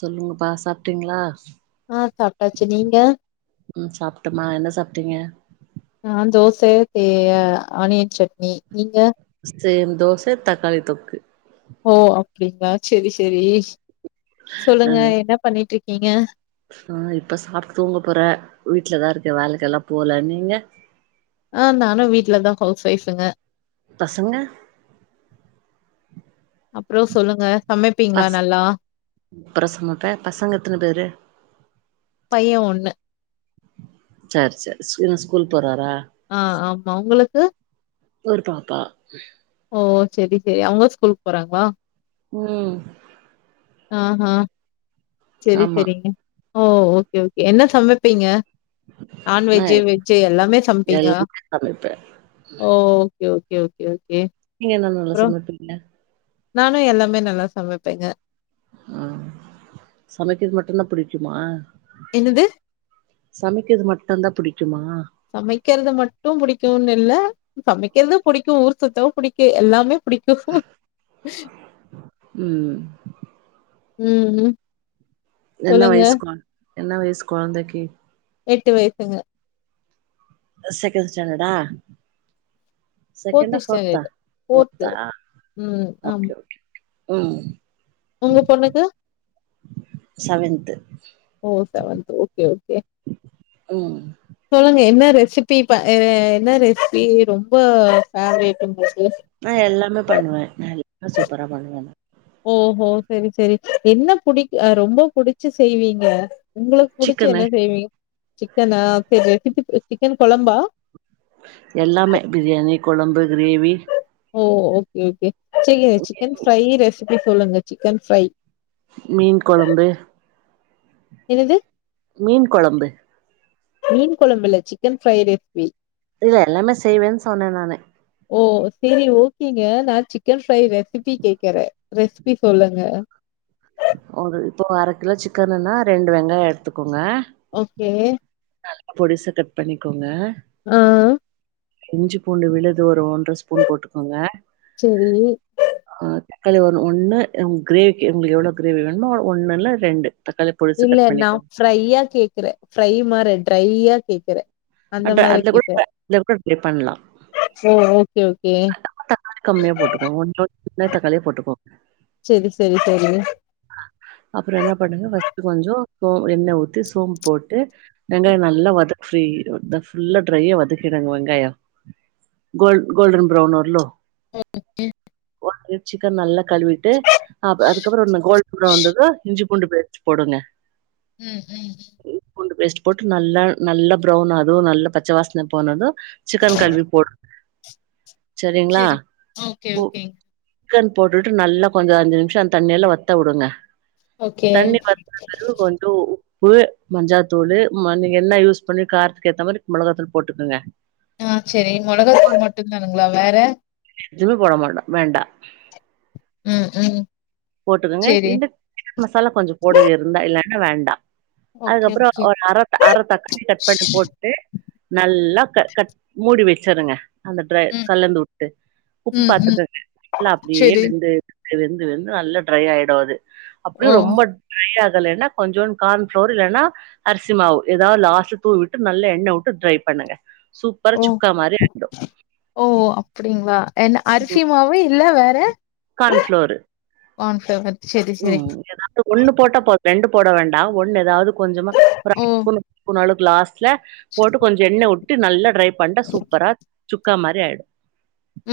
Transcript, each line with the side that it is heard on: right: சொல்லுங்கப்பா சாப்பிட்டீங்களா
left: ஆ சாப்பிட்டாச்சு நீங்க
right: ம் சாப்டமா என்ன சாப்பிட்டீங்க
left: நா தோச ஆனியன் சட்னி நீங்க
right: சேம் தோச தக்காளி தொக்கு
left: ஓ அப்டிங்ளா சேரி சேரி
right: அ
left: சொல்லுங்க என்ன பண்ணிட்ருக்கீங்க
right: ஆ இப்ப சாப்பிட்டு தூங்க போற வீட்லதா இருக்க வேலைக்கெலா போல நீங்க
left: ஆ நானு வீட்ல தா ஹவுஸ் ஒய்ஃபுங்க
right: பசங்க
left: அப்புறோ சொல்லுங்க சமைப்பீங்களா
right: பஸ்
left: நல்லா?
right: அப்புறசமாப்ப பசங்க எத்தன பேரு
left: பைய ஒண்ணு
right: சர் சர் என்ன‌ ஸ்கூல்க்கு போறாரா
left: ஆ ஆமா உங்களுக்கு
right: ஒரு பாப்பா
left: ஓ சேரி சேரி அவங்க ஸ்கூலுக் போறாங்ளா
right: ம்
left: ஆ ஹா சரி
right: ஆமா
left: சரிங்க ஓ ஓகே ஓகே என்ன சமைப்பீங்க
right: நா
left: நான்வெஜ்ஜு வெஜ்ஜு எல்லாமே சமப்பீங்க
right: எல்லாமே சமைப்ப
left: ஓ ஓகே ஓகே ஓகே ஓகே
right: நீங்க என்ன நல்லா
left: அப்றோ
right: சமைப்பீங்க
left: நானு எல்லாமே நல்லா சமைப்பேங்க
right: ஆ சமைக்கிறது மட்டுந்தா புடிக்குமா
left: என்னது?
right: சமைக்கது மட்டுந்தா புடிக்குமா
left: சமைக்கிறது மட்டு பிடிக்கும்ன்னு இல்ல சமைக்கறது புடிக்கும் ஊர் சுத்த பிடிக்கும் எல்லாமே புடிக்கு
right: ம்
left: ம் ம்
right: என்ன
left: சொல்லுங்க
right: வயசு கொ என்ன வயசு கொழந்தைக்கு
left: எட்டு வயசுங்க
right: செகெண்ட் ஸ்டண்டர்டா செகெண்டா
left: ஃபோர்த்து
right: ஃபோர்த்தா
left: ஸ்டாண்டர்டு ஃபோர்த்து
right: ஃபோர்த்தா
left: ம்
right: ஓகே
left: ஆமா
right: ஓகே ம்
left: உங்க பொண்ணுக்கு
right: செவன்த்து
left: ஓ செவன்த் ஓகே ஓகே
right: ம்
left: சொல்லுங்க என்ன ரெசிபி இப்ப என்ன ரெசிபி ரொம்ப பேவரேட் உங்களுக்கு
right: நா எல்லாமே பண்ணுவ எல்லா நல்லா சூப்பரா பண்ணுவ
left: ஓஹோ சரி சரி என்ன புடிக் ரொம்ப புடிச்சு செய்வீங்க உங்களுக்கு புடிச்சி
right: சிக்கனு
left: என்ன செய்விங்க சிக்கனா ச சிக்கன் கொழம்பா
right: எல்லாமே பிரியாணி கொழம்பு கிரேவி
left: ஓ ஓகே ஓகே சரி சிக்கன் ஃப்ரை ரெசிபி சொல்லுங்க சிக்கன் ஃப்ரை
right: மீன் கொழம்பு
left: என்னது
right: மீன் கொழம்பு
left: மீன் கொழம்பு இல்ல சிக்கன் ஃப்ரை ரேசிபி
right: இல்ல எல்லாமே செய்வேன் சொன்ன நானு
left: ஓ சரி ஓகேங்க நா சிக்கன் ஃப்ரை ரெசிபி கேக்குறே ரெசிபி சொல்லுங்க
right: ஒரு இப்போ அரை கிலோ சிக்கனுன்னா ரெண்டு வெங்காயோ எடுத்துக்கோங்க
left: ஓக்கே
right: நல்லா பொடிசா கட் பண்ணிக்கோங்க
left: ஆ
right: இஞ்சி பூண்டு விழுது ஒரு ஒன்ற ஸ்பூன் போட்டுக்கோங்க
left: செரி
right: ஆ தக்காளி ஒன் ஒன்னு ஒங் கிரேவிக்கு உங்களுக் எவ்ளோ கிரேவி வேணுமோ அவ்ளோ ஒன்னு இல்ல ரெண்டு
left: இல்ல நா ஃப்ரையா கேக்குறே ஃப்ரை மாரே ட்ரையா கேக்குறே
right: அடா அதுல கூட ப அதுல கூட ட்ரை பண்லா
left: சேர் ஓகே ஓகே
right: தக்காளி கம்மியா போட்டுக்கோங்க ஒன் [inaudible] தக்காளி போட்டுக்கோங்க
left: செரி செரி செரி
right: அப்பறோ என்ன பண்ணுங்க ஃபஸ்ட்டு கொஞ்சோ சோ எண்ணெ ஊத்தி சோம்பு போட்டு வெங்காயொ நல்லா வதக்கு ஃப்ரி ந்த ஃபுல்லா ட்ரையா வதக்கிடுங்க வெங்காயொ கோல் கோல்டன் ப்ரவுன் வரலு
left: [inaudible]
right: ஒரு [inaudible] சிக்கன் நல்லா கழுவிட்டு அப் அதுக்கப்பறோ ந்த கோல்டன் ப்ரவுன் வந்தது இஞ்சி பூண்டு பேஸ்டு போடுங்க
left: ம் ம் ம்
right: இஞ்சி பூண்டு பேஸ்டு போட்டு நல்லா நல்லா ப்ரவுன் அதுவ் நல்ல பச்ச வாசன போனது சிக்கன் கழுவி போடுங்க சரிங்களா
left: சரி. ஓகே,
right: போ
left: ஓகேங்க.
right: க்கன் போட்டுட்டு நல்லா கொஞ்சோ அஞ்சு நிமிஷொ அந்த தண்ணில்லா வத்த வுடுங்க
left: ஓகே.
right: தண்ணி வத்துன பெறவு கொஞ்சோ ப்பு மஞ்சாத்தூளு ம நீங்க என்ன யூஸ் பண்ணி காரத்துக்கு ஏத்த மாரி மொளகாத்தூளு போட்டுக்கோங்க
left: ஆ செரி மொளகாத்தூள் மட்டுதானுங்களா வேற
right: வேற எதுமே போட மாட்டோ வேண்டா
left: ம் ம்
right: போட்டுக்கோங்க
left: சேரி.
right: இந்த சிக்கன் மசாலா கொஞ்சொ போடது இருந்தா இல்லன்னா வேண்டா
left: ஓகே,
right: அதுக்கப்றோ
left: ஓகே.
right: ஒரு அர அர தக்காளி கட் பண்ணிட் போட் டு நல்லா க கட் மூடி வச்சுருங்க அந்த ட்ர
left: ம்,
right: கலந்து வுட்டு உப்பு
left: ம், ம்.
right: பாத்துகோங்க நல்லா அப்டியே
left: சரி.
right: வெந்து வெந்து வெந்து வெந்து நல்லா ட்ரை ஆயிடு அது
left: ஓ,
right: அப்டியு ரொம்ப ட்ரை ஆகலன்னா கொஞ்சோன்னு கான் ஃப்ளோர் இல்லன்னா அரிசி மாவு எதாவ் லாஸ்ட்ல தூவிட்டு நல்ல எண்ண வுட்டு ட்ரை பண்ணுங்க சூப் பர்
left: ஓ,
right: சுக்கா மாரி ஆயிடு
left: ஓ அப்டிங்களா என்ன அரிசிமாவு இல்ல வேற
right: கான்ஃப்ளோவ்ரு
left: கான்ஃப்ளவர்
right: ம் எதாவ்து ஒன்னு போட்டா போது ரெண்டு போட வேண்டா ஒன்னு எதாவ்து கொஞ்சமா ஒரு அர
left: ஓ!
right: ஸ்பூன் பூன் அளவுக்கு லாஸ்ட்ல போட்டு கொஞ்சொ எண்ணெ வுட்டு நல்லா ட்ரை பண்ட்டா சூப்பரா சுக்கா மாறியாயிடு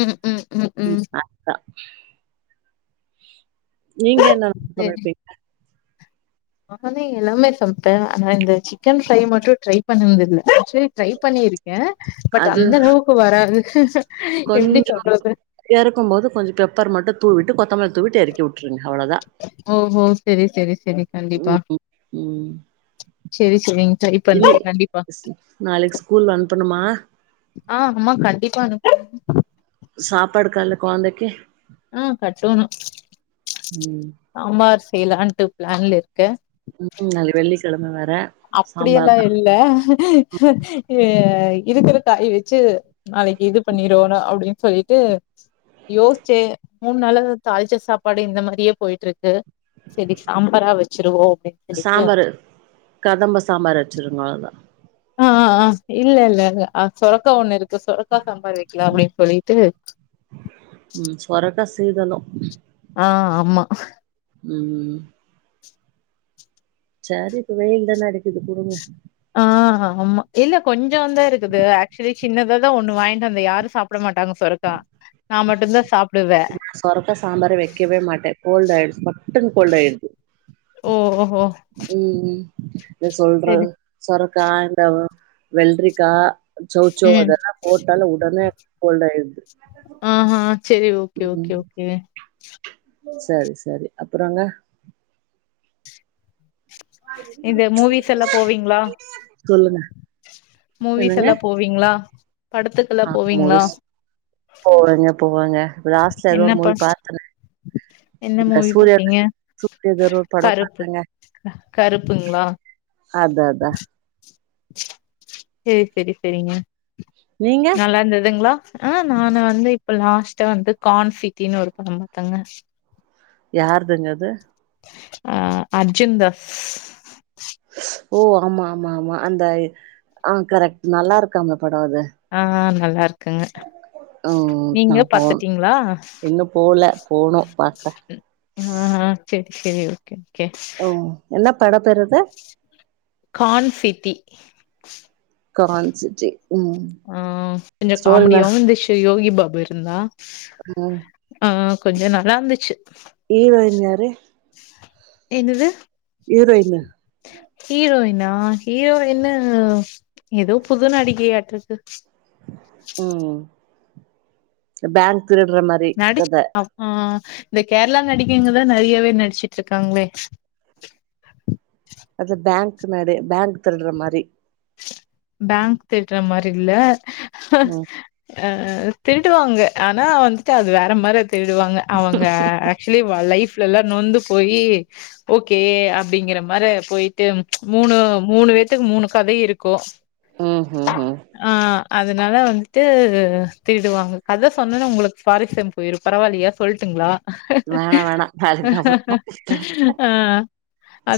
left: ம், ம், ம், ம்.
right: [unintelligible] நீங்க என்னலா சமைப்பீங்க
left: நானு எல்லாமே சமைப்பே ஆனா இந்த சிக்கன் ஃப்ரை மட்டு ட்ரை பண்ணுனதுல்ல ஆக்சுவலி ட்ரை பண்ணியிருக்கே பட் அந்த அளவுக்கு வராது எப்டி
right: கொஞ்சோ
left: சொல்றது?
right: எறக்கும் போது கொஞ்சொ பெப்பர் மட்டு தூவுட்டு கொத்தமல்லி தூவிட்டு எறக்கி வுட்டுருங்க அவ்ளோதா
left: ஓஹோ செரி செரி செரி கண்டிப்பா
right: ம்
left: செரி செரிங்
right: இல்லை நாளைக்கு ஸ்கூல் அனுப்பனுமா
left: ஆ ஆமா கண்டிப்பா அனுப்பனு
right: சாப்பாடு கால்ல கொழந்தைக்கு
left: ம் கட்டும்
right: ம்
left: சாம்பார் செய்லான்ட்டு பிளான்ல இருக்க
right: ம் அதுல வெள்ளிக்கெழம வேற
left: அப்படி எல்லா
right: சாம்பார் தா
left: இல்ல இருக்கிற காய வச்சு நாளைக்கி இது பண்ணிருனு அப்டின்னு சொல்லிட்டு யோசிச்சே மூணு நாளா இந்த தாளிச்ச சாப்பாடு இந்த மாரியே போயிட்டு இருக்கு சேரி சாம்பாரா வச்சிருவோ அப்டின்னு சொல்லிட்டு
right: சாம்பாரு கதம்ப சாம்பார் வச்சுருந்தோ நல்லா
left: ஆ ஆ ஆ இல்ல இல்ல ஆ சொரக்கா ஒண்ணு இருக்கு சொரக்கா சம்பார் வைக்கலாமேனு சொல்லிட்டு
right: ம் சொரக்கா சீதனு
left: ஆ ஆமா
right: ம் சரி இப்ப வெயில்தான அடிக்கிது குடுங்க
left: ஆ ஆமா இல்ல கொஞ்சோதா இருக்குது ஆக்சுவலி சின்னதாதா ஒண்ணு வாங்கிட்டு வந்த யாரும் சாப் ப்புட மாட்டாங்க சொரக்கா நா மட்டுந்தா சாப்டுவே
right: சொரக்கா சாம்பார் வெக்கவே மாட்டே கோல்டு் ஆயிடுது சட்டுனு கோல்டு ஆயிடுது
left: ஓஹோ
right: ம் ம் என்ன சொல்றது
left: சரி
right: சொரக்கா இந்த வெல்ரிக்கா சௌசௌ
left: ம்
right: அதல்லா போட்டாலு உடனே கோல்டாயிடுது
left: ஆஹ சேரி ஓகே ஓகே ஓகே
right: சரி சரி அப்றோங்க
left: இந்த மூவிஸ் எல்லா போவீங்ளா,
right: சொல்லுங்க
left: மூவிஸ்
right: என்னங்க
left: எல்லா போ விங்ளா
right: ஆ மூவிஸ் போவேங்க போவாங்க லாஸ்ட்ல ஏதோ
left: என்ன
right: ஒரு
left: ப
right: மூவி பாத்த
left: என்ன
right: அந்த
left: மூவி
right: சூரியா
left: பாத்தீங்க
right: சூரியாது ஏதோ ஒரு பட பாத்தாங்க
left: க கருப்புங்ளா
right: அதா அதா
left: சேரி சேரி சேரிங்க
right: நீங்க
left: நல்லா இருந்துதுங்ளா, ஆ நா நா வந்து இப்ப லாஸ்ட்ட வந்து கான் சிட்டினு ஒரு படம் பாத்தங்க
right: யாருதுங்க அது
left: அ அர்ஜுன்தாஸ்
right: ஓ ஆமா ஆமா ஆமா அந்த ஆ கரெக்ட் நல்லா இருக்கு அந்த படம் அது
left: ஆ நல்லா இருக்குங்க
right: ம் நா
left: நீங்க
right: போணு
left: பாத்துட்டீங்களா
right: இன்னு போவல போணு பாக்க உஹம் [unintelligible]
left: சேரி சேரி ஓகே ஓகே
right: ஓ என்ன படம் பேரு அது
left: கான்சிட்டி
right: கான்சிட்டி ம்
left: ஆ கொஞ்சோ
right: ஸ்டோரினா
left: காமெடியாவு இருந்துச்சு இது யோகி பாபு இருந்தா
right: ஹலோ
left: ஆ ஆ கொஞ்சோ நல்லா இருந்துச்சி
right: ஹீரோயின் யாரு
left: என்னது
right: ஹீரோயினு
left: ஹீரோயின்னா ஹீரோயின்னு ஏதோ புது நடிகையாட்ருக்கு
right: உம் பேங்க் திருட்ற மாரி
left: நடிச்
right: கத
left: அம்மா இந்த கேர்ளா நடிகைங்கதா நெறையவே நடிச்சுட்ருக்காங்ளே
right: அது பேங்க் மாரி பேங்க் திருட்ற மாரி
left: பேங்க் திருட்ற மாரி இல்ல
right: ம்
left: அ திருடுவாங்க ஆனா வந்துட்டு அது வேற மாரி அது திருடுவாங்க அவுங்க ஆக்சுவலி லைஃப்ல எல்லா நொந்து போயி ஓகே அப்டிங்குற மாரி போயிட்டு மூணு மூணு பேத்துக்கு மூணு கதை இருக்கும்
right: ம் உம் உம்
left: ஆ அதனால வந்துட்டு திருடுவாங்க கதை சொன்னனே உங்களுக்கு பாரிபென்ஸ் போயிரும் பரவாயில்லையா சொல்ட்டுங்களா
right: வேணா வேணா அதுக்கு நா போய்
left: ஆ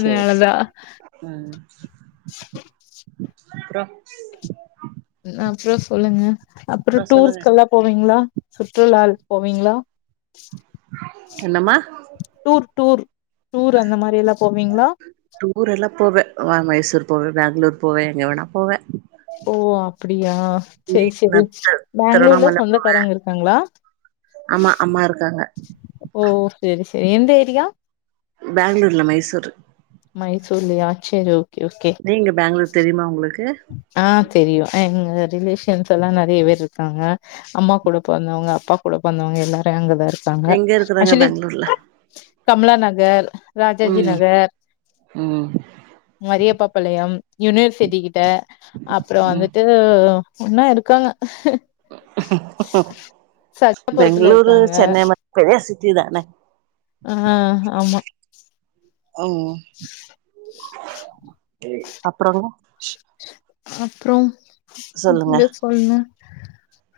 right: சேரி சேரி அப்றோம்
left: என்னாச்சி சொல்லுங்க அப்புறம்
right: சொல்லுங்க
left: டூருக்கெல்லாம் போனீங்களா சுற்றுலாக்கு போவீங்களா
right: என்னம்மா
left: டூர் டூர் டூர் அந்த மாரியெல்லாம் போவீங்ளா
right: டூர் எல்லாம் போவே அ மைசூர் போவே பெங்ளூர் போவே எங்க வேணா போவே
left: ஓ அப்டியா செரி செரி பெங்ளூர்ல
right: திருவண்ணாமல
left: சொந்தக்காரங்க இருக்காங்களா
right: ஆமா அப் அம்மா இருக்காங்க
left: ஓ செரி செரி எந்த ஏரியா
right: பெங்களூர் இல்ல மைசூரு
left: மைசூர்லயா சேரி ஓகே ஓகே
right: நீங்க பெங்ளூர் தெரியுமா உங்களுக்கு
left: ஆ தெரியும் எங்க ரிலேஷன்ஸெல்லாம் நெறைய பேர் இருக்காங்க அம்மா கூட பொறந்தவுங்க அப்பா கூட பொறந்தவுங்க எல்லாரும் அங்கதா இருக் காங்க
right: எங்க இருக்குறாங்க
left: ஆக்சுவலி
right: பேங்களூர்ல
left: கம்லா நகர் ராஜாஜி
right: ம்
left: நகர்
right: ம்
left: மரியப்பா பாளையம் யூனிவர்சிட்டி கிட்ட அப்புறம்
right: ம்
left: வந்துட்டு இன்னு இருக்காங்க சகலாபுரத்துல
right: பெங்ளூரு
left: இருக்காங்க
right: சென்னை [inaudible] பெரிய சிட்டிதான
left: அ ஆமா
right: ம் அப்றோ
left: அப்றோம்
right: சொல்லுங்க
left: நீங்க சொல்லுங்க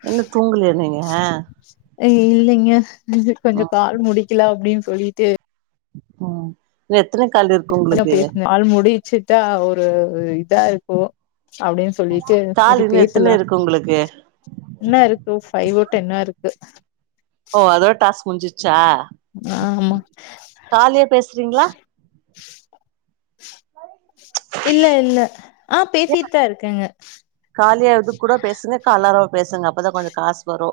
right: இன்னு தூங்கலையா நீங்க
left: ஐயோ இல்லைங்க இன்னும் கொஞ்சோ
right: ம்
left: கால் முடிக்கலாம் அப்டின் சொல்லிட்டு
right: உம் இன்னு எத்தன கால் இருக்கு
left: அதா
right: உங்களுக்கு
left: பேசுனே கால் முடி ச்சிட்டா ஒரு இதா இருக்கும் அப்டின் சொல்லிட்டு சரி
right: கால் இன்னு
left: பேசலா
right: எத்தன இருக்கு உங்களுக்கு
left: என்ன இருக்கு ஃபைவ் டென்னா இருக்கு
right: ஓ அதோட டாஸ்க் முடிஞ்சிச்சா
left: ஆமா
right: காலியா பேசுறீங்களா
left: இல்ல இல்ல ஆ
right: ஏ
left: பேசிட்டுதா இருக்கங்க
right: காலியா இதுக் கூட பேசுங்க கலாரவ பேசுங்க அப்பதா கொஞ்ச காஸ் வரு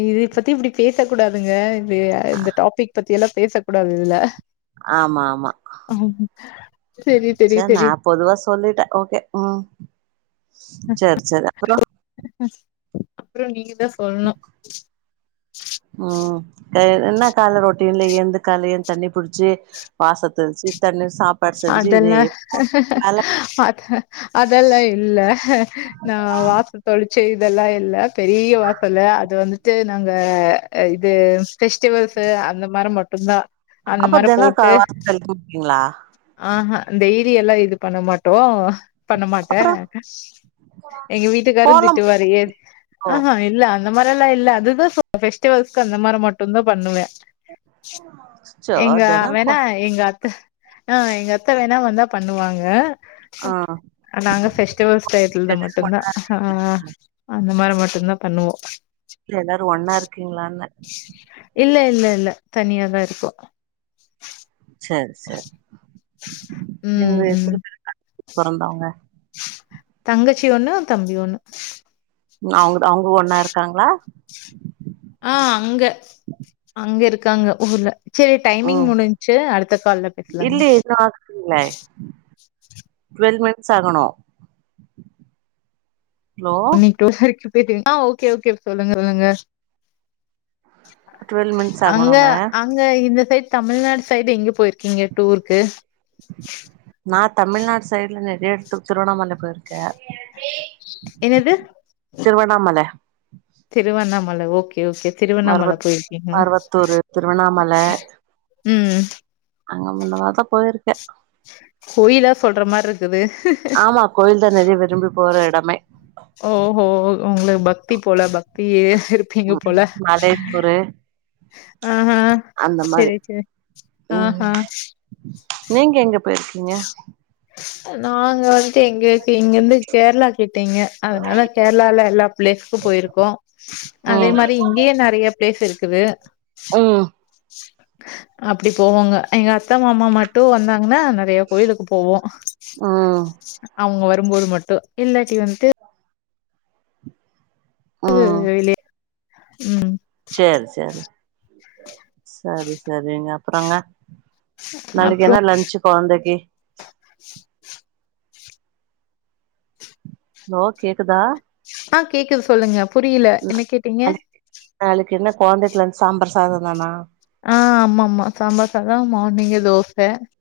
left: ஏங்க இத பத்தி இப்டி பேச கூடாதுங்க இது இந்த டாபிக் பத்தி எல்லா பேச கூடாது இதுல
right: ஆமா ஆமா
left: ம் தெரியு தெரியு
right: சரி நா
left: தெரியு
right: பொதுவா சொல்லிட்ட ஓகே ம் சேர் சேர் அப்பறோ
left: ம் ம் அப்புறோ நீங்க தா சொல்ணு
right: ம் என்ன கால்ல ரொட்டின்ல ஏந்து கால ஏந்து தண்ணி புடிச்சி வாசத் தெள்சி தண்ணிர் சாப்
left: அதல்ல அத அதல்லா இல்ல நா வாச தொழுச்சு இதல்லா இல்ல பெரிய வாசலு அது வந்துட்டு நாங்க இது ஃபெஸ்டிவல்ஸு அந்த மாரு மட்டுந்தா அந்த
right: அப்ப
left: மாரி
right: தெனோ க
left: போட்டு
right: வாச [unintelligible] கூட்னீங்ளா
left: ஆஹா டெய்லி எல்லா இது பண்ண மாட்டோ பண்ண மாட்ட
right: அப்புறோ
left: எங்க வீட்டுக்காரு
right: கோலம்
left: திட்டுவாரு ஏ
right: போடுவோ
left: ஆஹா ஏ இல்ல அந்த மாரி எல்லா இல்ல அதுதா சொ ஃபெஸ்டிவல்கு அந்த மாரி மட்டுந்தா பண்ணுவ
right: அச்சோ
left: எங்க
right: தினோ கோ
left: வேணா எங்க அத்த ஆ எங்க அத்த வேணா வந்தா பண்ணுவாங்க
right: ஆ
left: நாங்க ஃபெஸ்டிவல்ஸ் டய்துல
right: எல்லாரு
left: மட்டுந்தா
right: ஒன்னா
left: ஆ அந்த மாரி மட்டுந்தா பண்ணுவோ
right: இல்ல எல்லாரு ஒன்னா இருக்கீங்ளான்ன
left: இல்ல இல்ல இல்ல தனியாதா இருக்கோ
right: சேர் சேர் நீங்க
left: ம் ம்
right: எத்தன பேர் அடுத்து பொறந்தவுங்க
left: தங்கச்சி ஒண்ணு தம்பி ஒண்ணு
right: ம் அவுங்குடு அவுங்க ஒண்ணா இருக்காங்ளா
left: ஆ அங்க அங்க இருக்காங்க ஊர்ல சேர் டைமிங்
right: ம்
left: முடிஞ்ச்சு அடுத்த கால்ல பேசலாங்க
right: னே டுவல் மினிட்ஸ் ஆகணு அலோ
left: நீங் [unintelligible] ஆ ஓகே ஓகே சொல்லுங்க சொல்லுங்க
right: டுவெல் மினிட்ஸ்
left: அங்க
right: ஆகணுங்க
left: அ அங்க இந்த சைடு தமிழ்நாடு சைடு எங்க போய்ருக்கீங்க டூர்க்கு
right: நா தமிழ்நாடு சைடுல நறைய எடத்து திருவண்ணாமல போய்ருக்க
left: என்னது
right: திருவண்ணாமல
left: திருவண்ணாமல ஓகே ஓகே திருவண்ணாமல
right: மருவத்
left: போயிர்க்கீங்ளா
right: மருவத்தூரு திருவண்ணாமல
left: ம்
right: அங்க முந்த நாள் தா போய்ர்க்க
left: கோயிலா சொல்ற மார்க்குது
right: ஆமா கோயில் தா நறைய விரும்பி போற இடமே
left: ஓஹோ உங்களுக் பக்தி போல பக்தியே இரு
right: ம் மலேத்தூரு
left: ஆஹா
right: அந்த மாரி
left: செரி செரி
right: ம்
left: ஆஹா
right: நீங்க எங்க போயிருக்கீங்க
left: அ நாங்க வந் து எங்கள்க்கு இங்கந்து கேர்ளா கிட்டீங்க அதனால கேர்ளால எல்லா பிளேஸ்க்கு போயிருக்கோ
right: ம்
left: து இங்கியே நெறைய பிளேஸ் இருக்குது
right: ம்
left: அப்டி போவோங்க எங்க அத்த மாமா மட்டு வந்தாங்கனா ந றைய கோயிலுக்கு போவோ
right: ம்
left: அவுங்க வரு போது மட்டு இல்லாட்டி வன்ட்டு வெளிய ம்
right: செரி செரி சரி சரிங்க அப்றங்க நளைக்கு
left: அப்றோ
right: என்ன லஞ்சு கொழந்தைக்கி ஹலோ கேக்குதா
left: ஆ கேக்குது சொல்லுங்க புரியில என்ன கேட்டீங்க
right: நாளைக்கு நாளைக்கு என்ன கொழந்தைக்லா சாம்பார் சாத தானா
left: ஆ ஆமா ஆமா சாம்பார் சாதோ மார்னிங்கே தோச